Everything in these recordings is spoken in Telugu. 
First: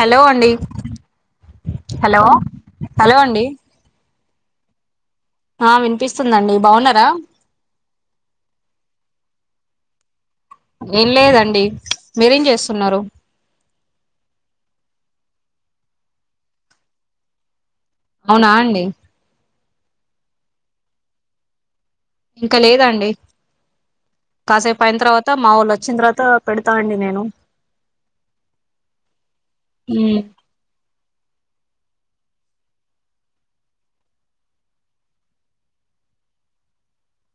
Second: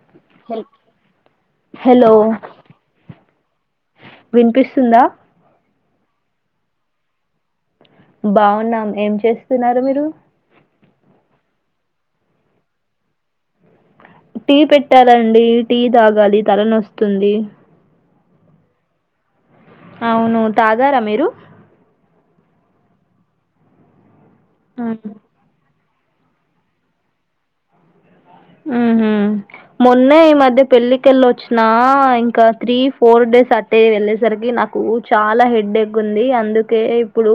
హలో అండి హెల్ హలో హలో అండి వినిపిస్తుందా ఆ వినిపిస్తుందండి బాగున్నారా బావున్నాం ఏం చేస్తున్నారు మీరు ఏం లేదండి మీరేం జేస్తున్నారు టీ పెట్టాలండి టీ తాగాలి తలనోస్తుంది అవునా అండి ఔను తాగారా మీరు ఇంకా లేదండి ఆ కాసేపైన తర్వాత మా వోలు ఒ చ్చిన తర్వాత పెడ్తా అండి నేను ఉహు మ్మ్ మొన్నే ఈ మధ్య పెళ్లి కేళ్లోచ్చినా ఇంకా త్రీ, ఫోర్ డేస్ అటె ఎళ్ళేసరికి నాకు చాలా హెడ్ ఎక్ డి అందుకే ఇప్పుడు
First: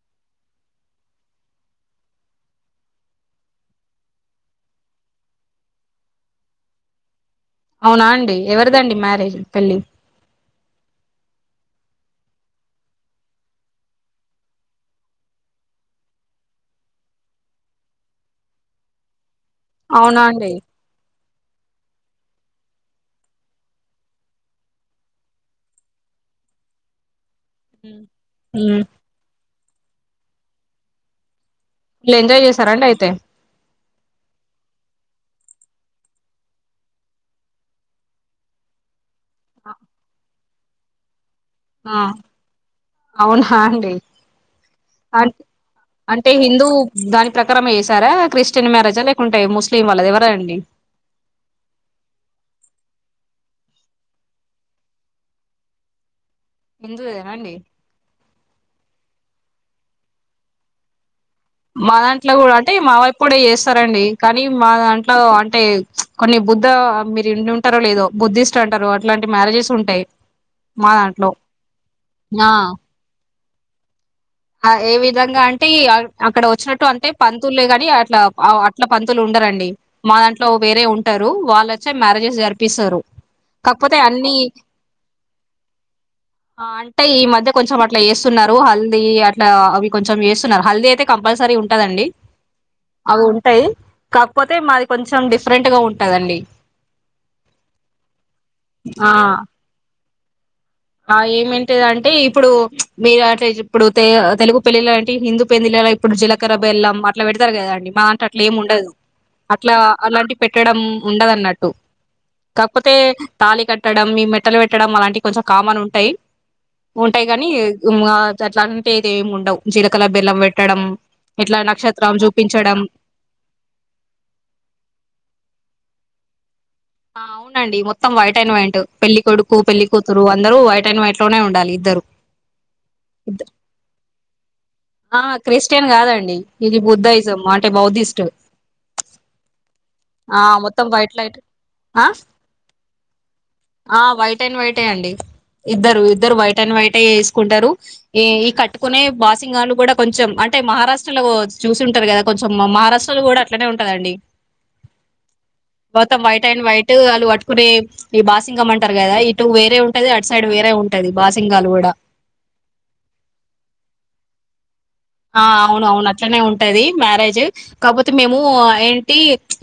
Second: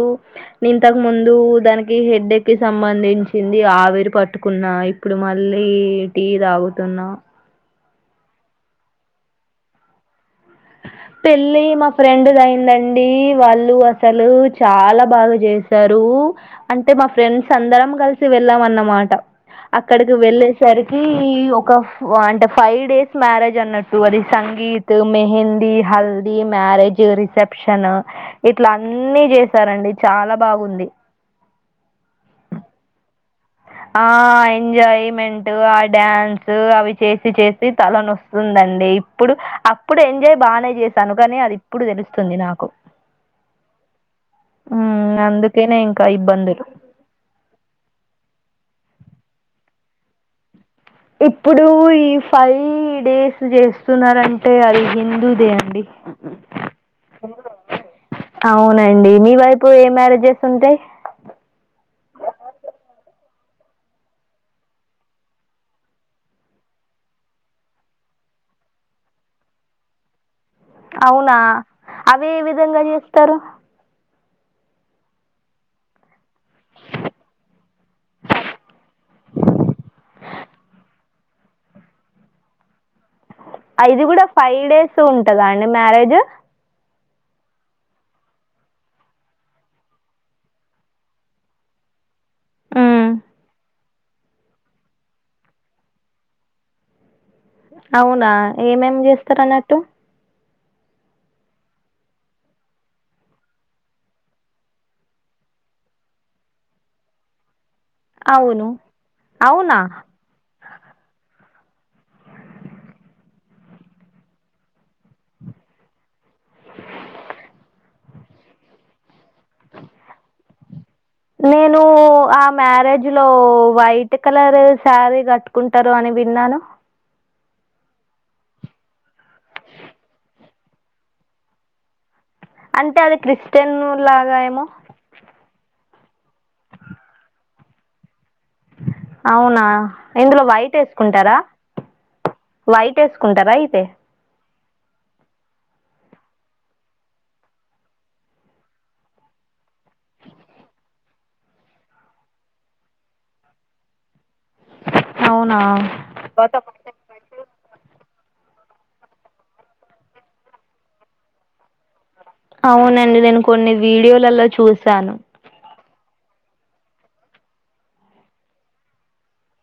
ఇంతక్ముందు దానికి హెడ్డేక్ కి సంబంధించింది ఆవిరి పట్టుకున్నా ఇప్పుడు మళ్ళీ టీ తాగుతున్నా అవునా అండి ఎవరిదండి మ్యారేజ్ పెళ్ళి పెళ్ళీ మా ఫ్రెండ్ అయిందండీ వాళ్ళు అసలు చాలా బాగా చేశారు ఉ అంటే మా ఫ్రెండ్స్ అందరం కలిసి వెళ్ళాంన్నమాట అక్కడికి అవునా అండి వెళ్ళేసరికీ ఈ ఒక అంటె ఫైవ్ డేస్ మ్యారేజ్ అన్నట్టు అది సంగీత్ మెహందీ, హల్దీ, మ్యారేజ్, రిసెప్షన్ ఇట్లా మ్మ్ అన్న జే సరండి చాలా బాగుంది ళ్ళు ఎంజాయ్ చేశారండి ఐతే ఆ ఎంజాయ్మెంట్ ఆ డ్యాన్స్ అవి చేసి చేసి తలనొస్తుందండి ప్పుడు అప్పుడు ఎంజాయ్ బానే చేశాను గని అది ఇప్పుడు ఆ తెలుస్తుంది నాకు మ్మ్ అన్ అందుకేనే ఇంకా అంటే ఇబ్బందులు హిందూ దాని ప్రకారమే చేసారా క్రిష్ చిన్న మ్యారేజా లేకుంటె ముస్లిం వాళ్ద ఎవర అండి ఇప్పుడు ఈ ఫైయ్ డేస్ చేస్తున్నారంటే అది హిందూదే అండి హిందుదేనాండి దండి మీ వైపు ఏ మ్యారేజెస్ ఉంటయి మా దాంట్ల గుడా అంటే మా వైపు గుడా చేస్తారండి కానీ మా దాంట్ల అంటే కొన్ని బుద్ధ మీరు ఇండి ఉంటరో లేదో బుద్ధిస్ట్ అంటరు అట్లాంటి మ్యారేజెస్ ఉంటాయి మా దాంట్లో అవునా అవే విధంగా చేస్తరు అ ఏ విధంగా అంటే అక్కడ ఒచ్చినట్టు అంటే పంతుల్లే గాని అట్లా అట్ల పంతులు ఉం డరండి మా దాంట్లో వేరే ఉంటరు వళ్లోచ్చి మ్యారేజెస్ జరిపిస్సరు అఇది గుడా ఫైయ్ డేస్ ఉంటద అండి మ్యారేజ్ టే ఈ మధ్య కొంచెం అట్లా ఎస్సున్నరు హల్దీ అ ఇట్లా అవి కొంచెం చేస్సున్నరు హల్దీ ఐతే కంపల్సరీ ఉంటందండి మ్మ్ అవి ఉంటాయి కాక్పోతే మాది కొంచెం డిఫరెంట్ గా ఉంటదండి అవునా ఏమేం ఆ చేస్తర అన్నట్టు ఆ ఏమంటిదంటే ఇప్పుడు మీరు టె ఇప్పుడు తెలుగు పెళ్ళిళ అంటి హిందూ పెళ్లి ఇప్పుడు జీలకర్ర బెల్లం అట్లా పెడ్తరు కదండి మాంట అట్లా ఏమి అవును ఉండదు అట్లా అవునా అలాంటి పెట్టడం ఉండదున్నట్ టు కాపోతే తాళి కట్టడం ఈ మెట్టలు పెట్టడం అలాంటి కొంచెం కామన్ ఉంటాయి ఉంటాయి గానీ అట్లా అంటే దేం ఉండవ్ జీలకాల బెల్లం పెట్టడం, ఇట్లా నేను నక్షత్రం చూపించడం ఇట్ కలర్ శారీ కట్టుకుంటరు అని విన్నాను అవునండి మొత్తం వైట్ అన్ వైట్ పెళ్లి కొడుకు పెళ్లి కూతురు అందరు వైట్ అన్ వైట్ లోనే ఉండాలి ఇద్దరు అంటే అది క్రిస్టియను లాగా ఏమో ఆ క్రిస్టియన్ కాదండి ఇది బుద్ధాయిజం అంటే బౌద్ధిస్ట్ ఔనా ఆ ఇందులో వైట్ మొత్తం ఎస్కుంటర లైట్ ఆ వైట్ ఏస్కుంటరా ఐతే ఆ వైట్ అండ్ వైట్ ఏ అండి ఇద్దరు ఇద్దరు వైట్ అండ్ వైట్ వేసుకుంటారు ఈ ఈ కట్టుకునే బాసింగ్లు కూడా కొంచెం అంటే మహారాష్ట్రలో చూసింటారు కదా కొంచెం మహారాష్ట్రలో కూడా అట్లనే ఉంటదండి అవునా మొత్తం వైట్ అండ్ వైట్ వాళ్లుు పట్టుకునే ఈ బాస్ సింగం అంటారు కదా ఇటు వేరే ఉంటది అటు సైడ్ వేరే ఉంటది బాసింగాలు కూడా అవునండి నేను కొన్ని వీడియోలలో చూశాను అవును అవును అట్లనే ఉంటది మ్యారేజ్ కాకపోతే మేము ఏంటి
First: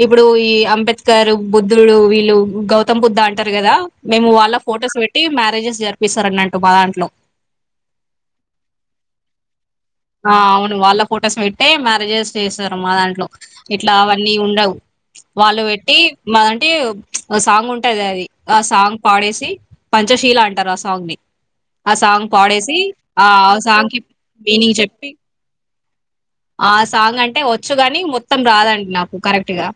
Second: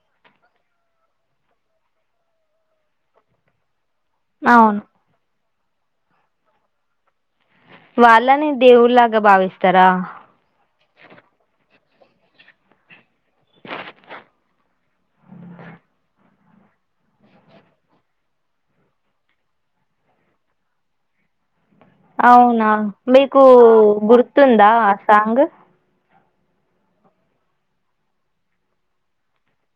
ఇప్పుడు ఈ అంబేద్కర్ గారు బుద్ధుడు వీళ్ళు గౌతమ్ బుద్ధ అంటారు కదా మేము వాళ్ళ అవును ఫొటోస్ పెట్టి మ్యారేజెస్ జరిపిస్తారన్న అంటటు మా దాంట్లో వాళ్ళని దేవుళ్ళు ల భావిస్త ఆ అవును వాళ్ళ ఫోటోస్ పెట్టే మ జేస్ చేస్తారు మా దాంట్లో ఇట్లా అవన్నీ ఉండవు వాళ్ళు పెట్టి మాదంటే సాంగ్ ఉంటది అది ఆ సాంగ్ పాడేసి పంచ సశీల అంటారు ఆ సాంగ్ ని ఆ అవునా మీకు సాంగ్‌కి గుర్తుందా మీనింగ్ ఆ చెప్పి సాంగ్ ఆ సాంగ్ అంటే వచ్చు కాని మొత్తం రాదండి నాకు కరెక్ట్గా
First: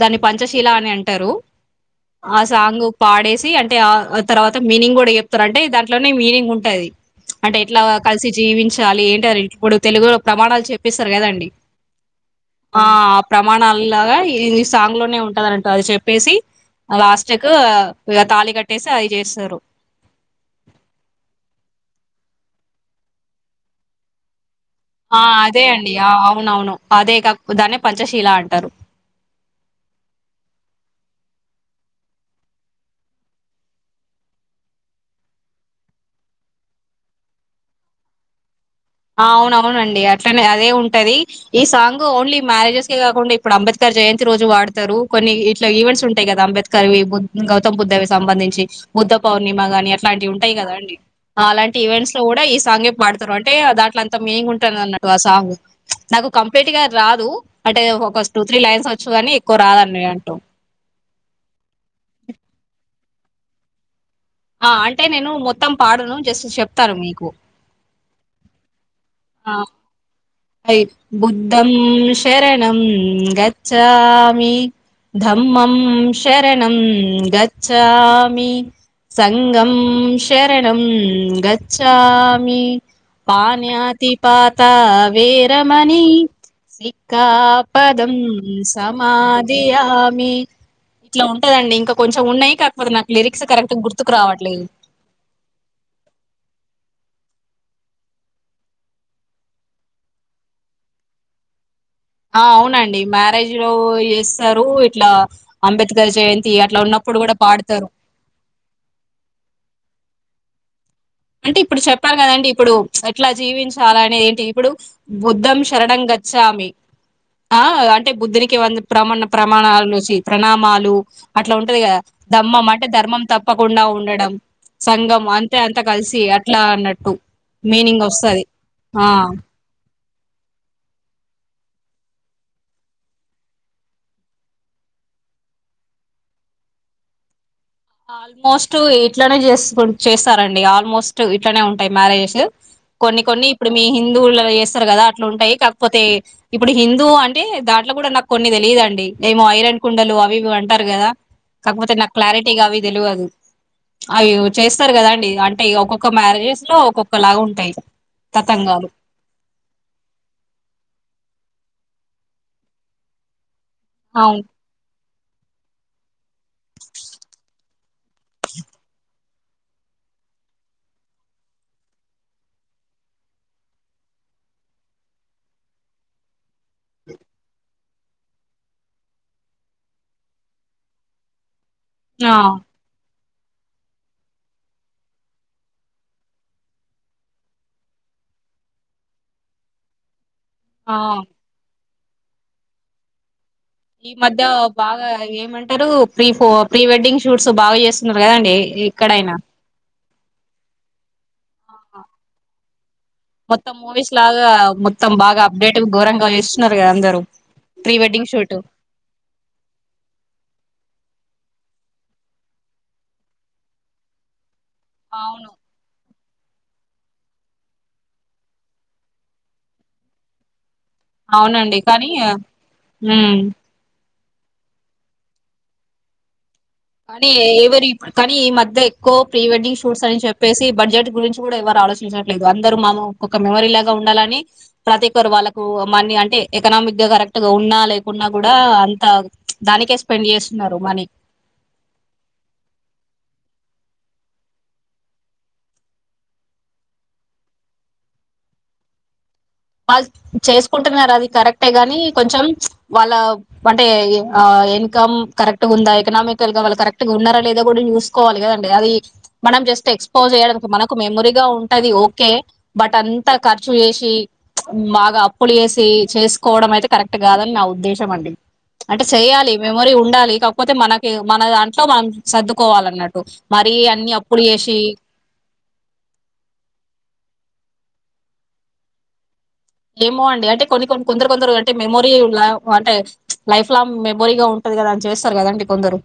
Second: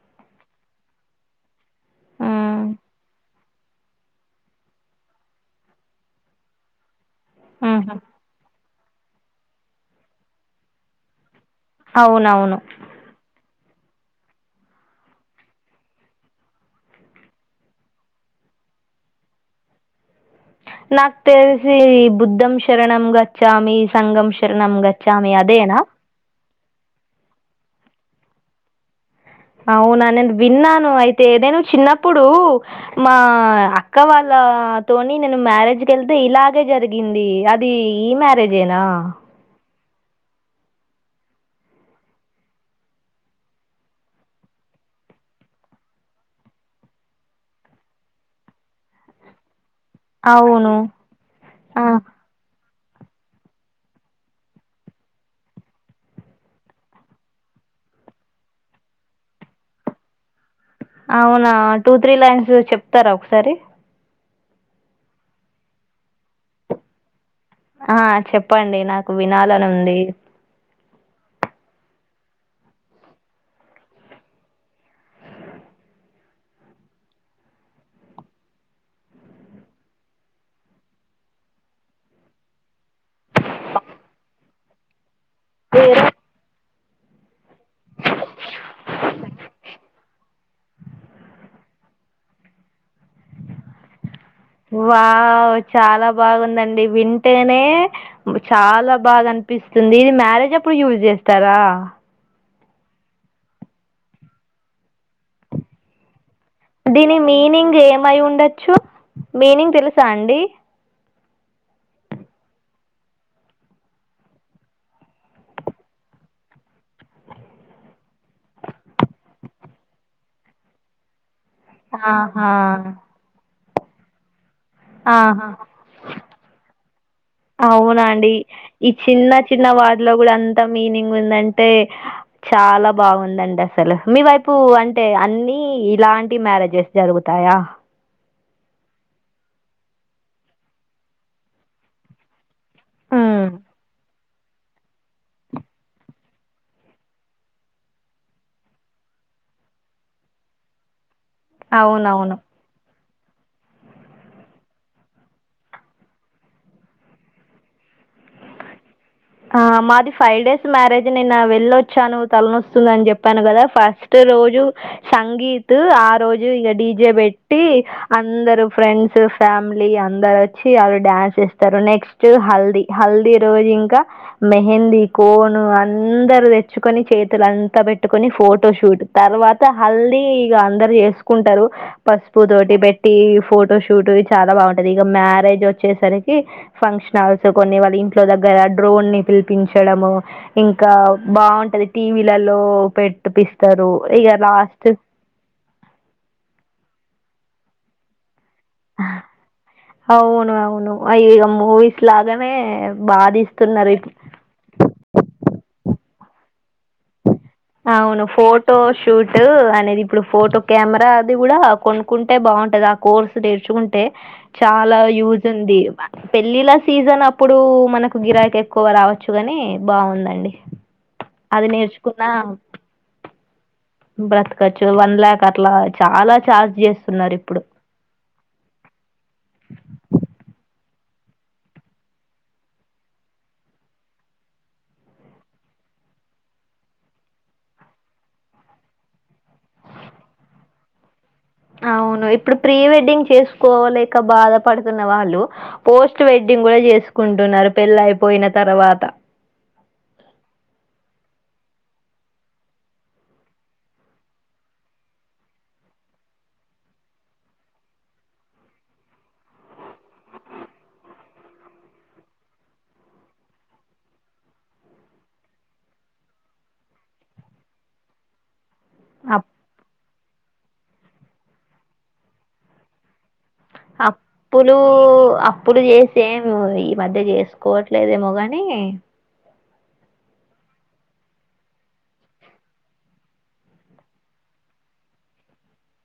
దాన్ని పంచశీల అని అంటారు ఆ ఉమ్, సాంగ్ పాడేసి అంటే ఆ తర్వాత మీనింగ్ కూడా చెప్తారు అంటే దాంట్లోనే మీనింగ్ ఉంటాది అంటే ఎట్లా ఉహు. కలిసి జీవించాలి ఏంట ఇప్పుడు తెలుగులో ప్రమాణాలు చెప్పేస్తారు కదండి అవునవును ఆ ప్రమాణ లాగా ఈ సాంగ్ లోనే ఉంటది అంటారు అది చెప్పేసి లాస్ట్ కు తాళి కట్టేసి అది చేస్తారు నాకు తెలిసి బుద్ధం శరణం గచ్చామి సంగం శరణం ఆ గచ్చామి అదే అదేనా అండి అవునవును అదే కా దాన్న పంచశీల అంటారు అవునా నేను విన్నాను అయితే నేను చిన్నప్పుడు మా అక్క వాళ్ళ తోని నేను మ్యారేజ్ క వెళ్తే ఇలాగే జరిగింది అది ఈ మ్యారేజ్ అగేనా అవునండి అట్లానే అదే ఉంటది ఈ సాంగ్ ఓన్లీ మ్యారేజెస్ కి కాకుండా ఇప్పుడు అంబేద్కర్ జయంతి రోజు వా ఆడతారు కొన్ని ఇట్లా ఈవెంట్స్ ఉంటాయి కదా అబేద్కర్ గౌతమ్ బుద్ధవి సంబంధించి బుద్ధ పౌర్ణిమ అట్లా ఉంటాయి అవును కదం అలాంటి ఆ ఈవెంట్స్ లో కూడా ఈ సాంగ్డతారు అ అంటే దాంట్లో అంత మీనింగ్ ఉంటుంది అన్నట్టు ఆ సాంగ్ నాకు కంప్లీట్ గా రాదు అంటే ఒక త్రీ లైన్స్ వచ్చు కానీ ఎక్కువ రాదని అంటూ అవునా టూ త్రీ లైన్స్ చెప్తారా ఒకసారి ఆ అంటే నేను మొత్తం పాడను జస్ట్ చెప్తాను మీకు ఆ చెప్పండి నాకు వినాలను ఉంది అయి బుద్ధం శరణం గచ్చామి ధమ్మం శరణం గచ్చామి సంగం శరణం గచ్చామి పాణతి పాత వేరమణి పేరు సి కా పదం సమాధయామి ఇట్లా ఉంటదండింకాంచెం ఉన్నాయి కాకపో నా లిరిక్స్ కరెక్ట్గా గుర్తు వా చాలా బాగుందండి వి అంటేనే చాలా బాగా అనిపిస్తుంది ఇది మ్యారేజ్ అప్పుడు యూజ్ చేస్తారా ఆ అవునండి మ్యారేజ్ లో చేస్తారు ఇట్లా అంబేద్కర్ చే దీని మీనింగ్ ఏమయి ఉండొచ్చు మీనింగ్ తెలుసా అండి అంటే ఇప్పుడు చెప్పారు కదండి ఇప్పుడు ఎట్లా జీవించాల అనేది ఏంటి ఇప్పుడు బుద్ధం శరంగా పచ్చామి ఆ అంటే బుద్ధునికి వంది ప్రమాణ ప్రమాణాల నుంచి ప్రణామాలు అట్లా ఉంటది కదా ఆహా ధమ్మం అంటే ధర్మం తప్పకుండా ఉండడం సంఘం అంతే అంతా కలిసి అట్లా అన్నట్టు మీనింగ్ అవునాండి వస్తది ఈ ఆ చిన్న చిన్న వాలో కూడా అంత మీనింగ్ ఉందంటే చాలా బాగుందండి అసలు మీ వైపు అంటే అని ఇలాంటి మ్యారేజెస్ జరుగుతాయా ఆల్మోస్ట్ ఇట్లనే చే చేస్తారంండి ఆల్మోస్ట్ ఇట్లనే ఉంటాయి మ్యారేజెస్ కొన్ని హ్మ్ కొన్ని ఇప్పుడు మీ హిందువుల చేస్తారు కదా అట్లు ఉంటాయి కాకపోతే ఇప్పుడు హిందూ అంటే దాంట్లో కూడా నాకు కొన్ని తెలియదుండి ఏమో హఐరన్ కుండలు అవి అంటారు కదా కాకపోతే నాకు అవునవును క్లారిటీ తెలవాడు అయో చేస్తారు కదాండి అంటే ఒక్కొక్క మ్యారేజెస్ లో ఒక్కొక్క లాగా ఉంటాయి తతంగాలు ఆ మాది ఫైవ్ డేస్ మ్యారేజ్ నిన్న వెళ్ళొచ్చు చాను తలనొస్తుంద అని చెప్పాను కదా ఫస్ట్ అవును రోజు సంగీత్ ఆ రోజు ఇక డీజే పెట్టి అందరు ఫ్రెండ్స్ ఫ్యామిలీ అందరు వచ్చి వాళ్ళు డ్యాన్స్ ఇస్తారు నెక్స్ట్ హల్దీ హల్దీ రోజు ఇంకా మెహందీ కోను అందరు తెచ్చుకొని చేతులు అంతా పెట్టుకుని ఫోటో షూట్ తర్వాత హల్ది ఇక అందరు చేసుకుంటారు ఆ పసుపు దోటి బెట్ట టీ ఫోటో షూట్ ఇ చాలా బాగుంటది ఇక మ్యారేజ్ వచ్చేసరికి ఫంక్షన్ల్స్ కొ వాళ్ళ ఇంట్లో దగ్గర డ్రోన్ ని పిలిపించడము ఇంకా ఆ బాగుంటది టీవీలలో పెట్టిపిస్త ఈ మధ్య బాగా ఏమంటారు ప్రీ ప్రీ వెడ్డింగ్ షూట్స్ బాగా చేస్తున్నారు కదండి ఎక్కడైనా అవును అవును ఇగ ఆ మూవీస్ లాగానే బాగా మొత్తం తీస్తున్నారు మూవీస్ లాగా మొత్తం బాగా అప్డేట్ ఘోరంగా చేస్తున్నారు కదా అందరూ అవును ఫోటో షూట్ అనేది ఇప్పుడు ఫోటో కెమెరా అది కూడా కొనుక్కుంటే బాగుంటది ఆ కోర్సు నేర్చుకుంటే చాలా యూజ్ అవును ఉంది పెళ్ళిళ సీజన్ అప్పుడు మనకు గిరాకి ఎక్కువ రావచ్చు ని బాగుందండి అది అవునండి కానీ నేర్చుకున్నా హమ్ బ్రతకచ్చు వన్ ల్యాక్ అట్లా చాలా చా కానీ ఎవరు కానీ ఈ మధ్య ఎక్కువ ప్రీ వెడ్డింగ్ షూట్స్ అని చెప్పేసి బడ్జెట్ గురించి కూడా ఎవరు ఆలోచించట్లేదు అందరు మా ఒక మెమరీ లాగా ఉండాలని ప్రతి ఒకరు వాళ్ళకు మా అంటే ఎకనామిక్ గా కరెక్ట్ గా ఉన్నా లేకున్నా కూడా అంత దానికే స్పెండ్ చేస్తున్నారు మనీ అవును ఇప్పుడు ప్రీ వెడ్డింగ్ చేసుకోలేక బాధపడుతున్న వాళ్ళు పోస్ట్ వెడ్డింగ్ కూడా చేసుకుంటున్నారు పెళ్ళ అయిపోయిన తర్వాత వాళ్ళు చేసుకుంటున్నారు అది కరెక్టే గాని కొంచెం వాళ్ళ అంటే ఇన్కమ్ కరెక్ట్ ఉందా ఎకనామికల్ గా వాళ్ళు కరెక్ట్గా ఉన్నారా లేదో కూడా చూసుకోవాలి కదండి అది మనం జస్ట్ ఎక్స్పోజ్ చేయడానికి మనకు మెమరీగా ఉంటంది ఓకే బట్ అంత ఖర్చు చేసి బాగా అప్పులు చాసి చేసుకోవడం అయితే కరెక్ట్ కాదని నా ఉద్దేశం అండి అంటే చెయ్యాలి మెమరీ ఉండాలి కాకపోతే మనకి మన దాంట్లో మనం సర్దుకోవాల అన్నట్టు అప్పులు అప్పు అప్పులు చేసేమ ఈ మధ్య చేసుకోవట్లేదేమో కాని ఏమో అండి అంటే కొన్ని కొన్ని కొందరు కొందరు అంటే మెమోరీ అంటే లైఫ్ లాంగ్ మెమరీగా ఉంటు కదా అని చేస్తారు కదంటే కొందరు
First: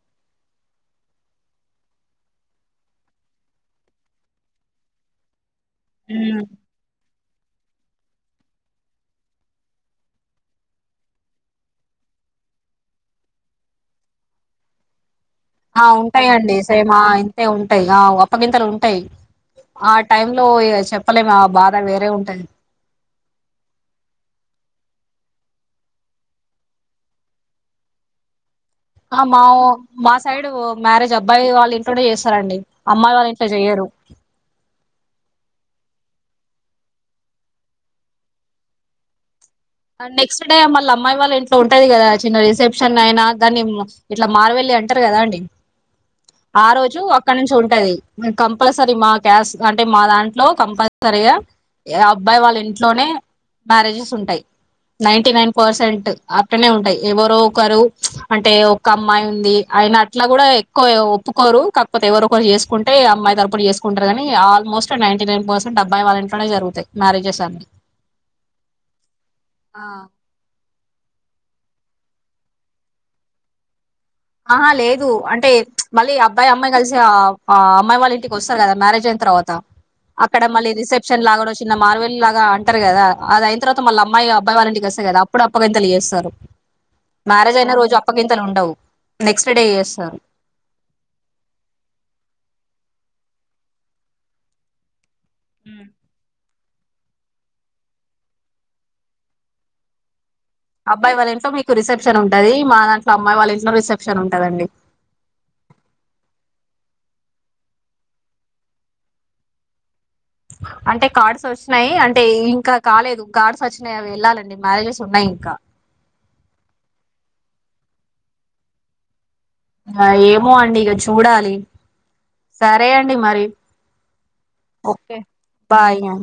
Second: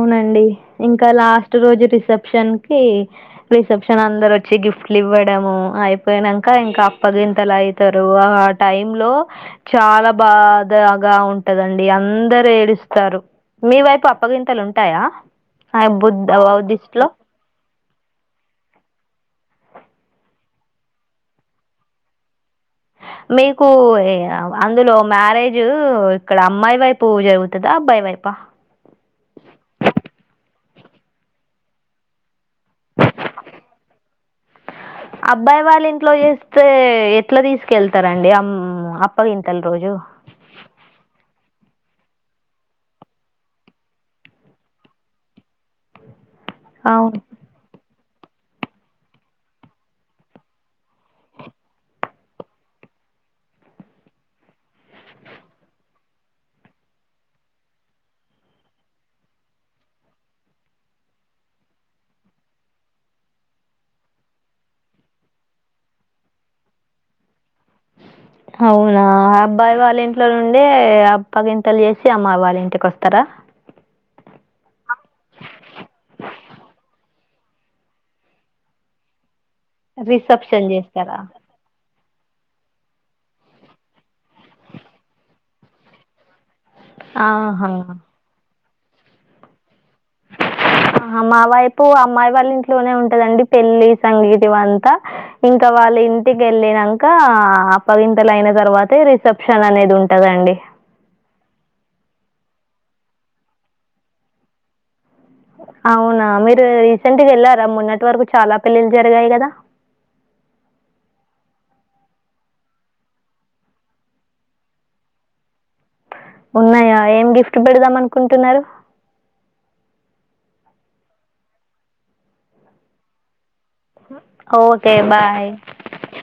అవునండి ఇంకా లాస్ట్ రోజు రిసెప్షన్ కి రిసెప్షన్ అందరు వచ్చి గిఫ్ట్ ఇవ్వడము హ్మ్. అయిపోయినాక ఇంకా అప్పగింతలు ఐతారు టైమ్ లో చాలా బాధగా ఉంటదండి అందరు ఏడుస్తారు మీ వైపు అప్పగింతలు ఉంటాయా ఆ బుద్ ఉంటాయిండి సేమ్ ఆ దిస్ట్లో ఇంతే ఉంటాయి ఆ అప్పగింతలు ఉంటాయి ఆ టైమ్ లో చెప్పలేము ఆ బాధ వేరే ఉంటుది మీకు అందులో మ్యారేజ్ ఇక్కడ అమ్మాయి వైపు జరుగుతుందా అబ్బాయి వైపు వాహ ఆ మా మా సైడు మ్యారేజ్ అబ్బాయి వాళ్ళ ఇంట్లోనే చేస్తారండి అమ్మాయి వాళ్ళ ఇంట్లో జేయ్యరు ఇట్లో చేస్తే ఎట్లా తీసుకెళ్తారండి అ అప్పగెం నెక్స్ట్ డే మళ్ళ అమాయి వాళ్ళ ఇంట్లో ఉంటది కదా చిన్న రిసెప్షన్ అయినా దాన్ని ఇట్లా మార్వెళ్ళి అంటారు కదా అండి ఆ రోజు అవును అక్కడి నుంచి ఉంటది కంపల్సరీ మా క్యాస్ట్ అంటే మా దాంట్లో కంపల్సరీగా అబ్బాయి వాళ్ళ ఇంట్లోనే మ్యారేజెస్ ఉంటాయి నైన్టీ నైన్ పర్సెంట్ అట్నే ఉంటాయి ఎవరో ఒకరు అంటే ఒక అమ్మాయి ఉంది ఆయన అట్లా కూడా ఎక్కువ ఒప్పుకోరు కాకపోతే ఎవరు ఒకరు చేసుకుంటే అమ్మాయి తరపున చేసుకుంటారు కాని ఆల్మోట్ నాయేంటింనైన్ ఆబ్బాయి వాళ ఇట్లోనే జరుగుతయి మ్యారేజెస్ అన్ని అవునా అబ్బాయి ఆ వాళ్ళ ఇంట్లోనుండే ఎ అప్పాగింతలు చేసి అమ్మ వాళ్ళ ఇంటికి వస్తారా ఆహా లేదు అంటే చ్చు మళ్ళీ అబ్బాయి అమ్మాయి కలిసి ఆ అమ్మాయి వాళ్ళ ఇంటికి వస్తారు కదా మ్యారేజ్ అయిన తర్వాత అక్కడ రిసెప్షన్ మళ్ళీ చేస్తారా రిసెప్షన్ లాగానో చిన్న మార్ లాగా అంటారు కదా అది అయిన తర్వాత మల్ల అమ్మాయి అబ్బాయి వాళ్ళంటికి కొ స్త కదాప్పుడు అప్పగింతలు చేస్తారు మ్యారేజ్ ఆహా అయిన రోజు అప్పగింతలు ఉండవు నెక్స్ట్ డే చేస్తారు మా వైపు అమ్మాయి వాళ్ళ ఇంట్లోనే ఉంట కదండి పెళ్లి సంగీత్ ఇవి అంత ఇంకా వాళ్ళ ఇంటి వెళ్ళినంక అప్పగింతల అయిన తర్వాతే రిసెప్షన్ అనేది ఉంటదండి అబ్బాయి వాళ్ళ ఇంట్లో మీకు రిసెప్షన్ ఉంటుది మా దాంట్లో అమ్మాయి వాళ్ళ ఇంట్లో రిసెప్షన్ ఉంటదండి అవునా మీరు రీసెంట్ వెళ్లారా మొన్నటి వరకు చాలా పెళ్ళిలు జరిగాయి కదా [unintelligible] అంటే కార్డ్స్ వచ్చినాయి అంటే ఇంకా కాలేదు కార్డ్స్ వచ్చినాయి అవి వెళ్ళాలండి మ్యారేజెస్ ఉన్నాయి ఇంకా [inaudible] ఉన్నాయా ఏం గిఫ్ట్ పెడదాం అనుకుంటున్నారు ఏమో అండి ఇక చూడాలి సరే అండి మరి ఓకే బాయ్ బాయ్ అండి.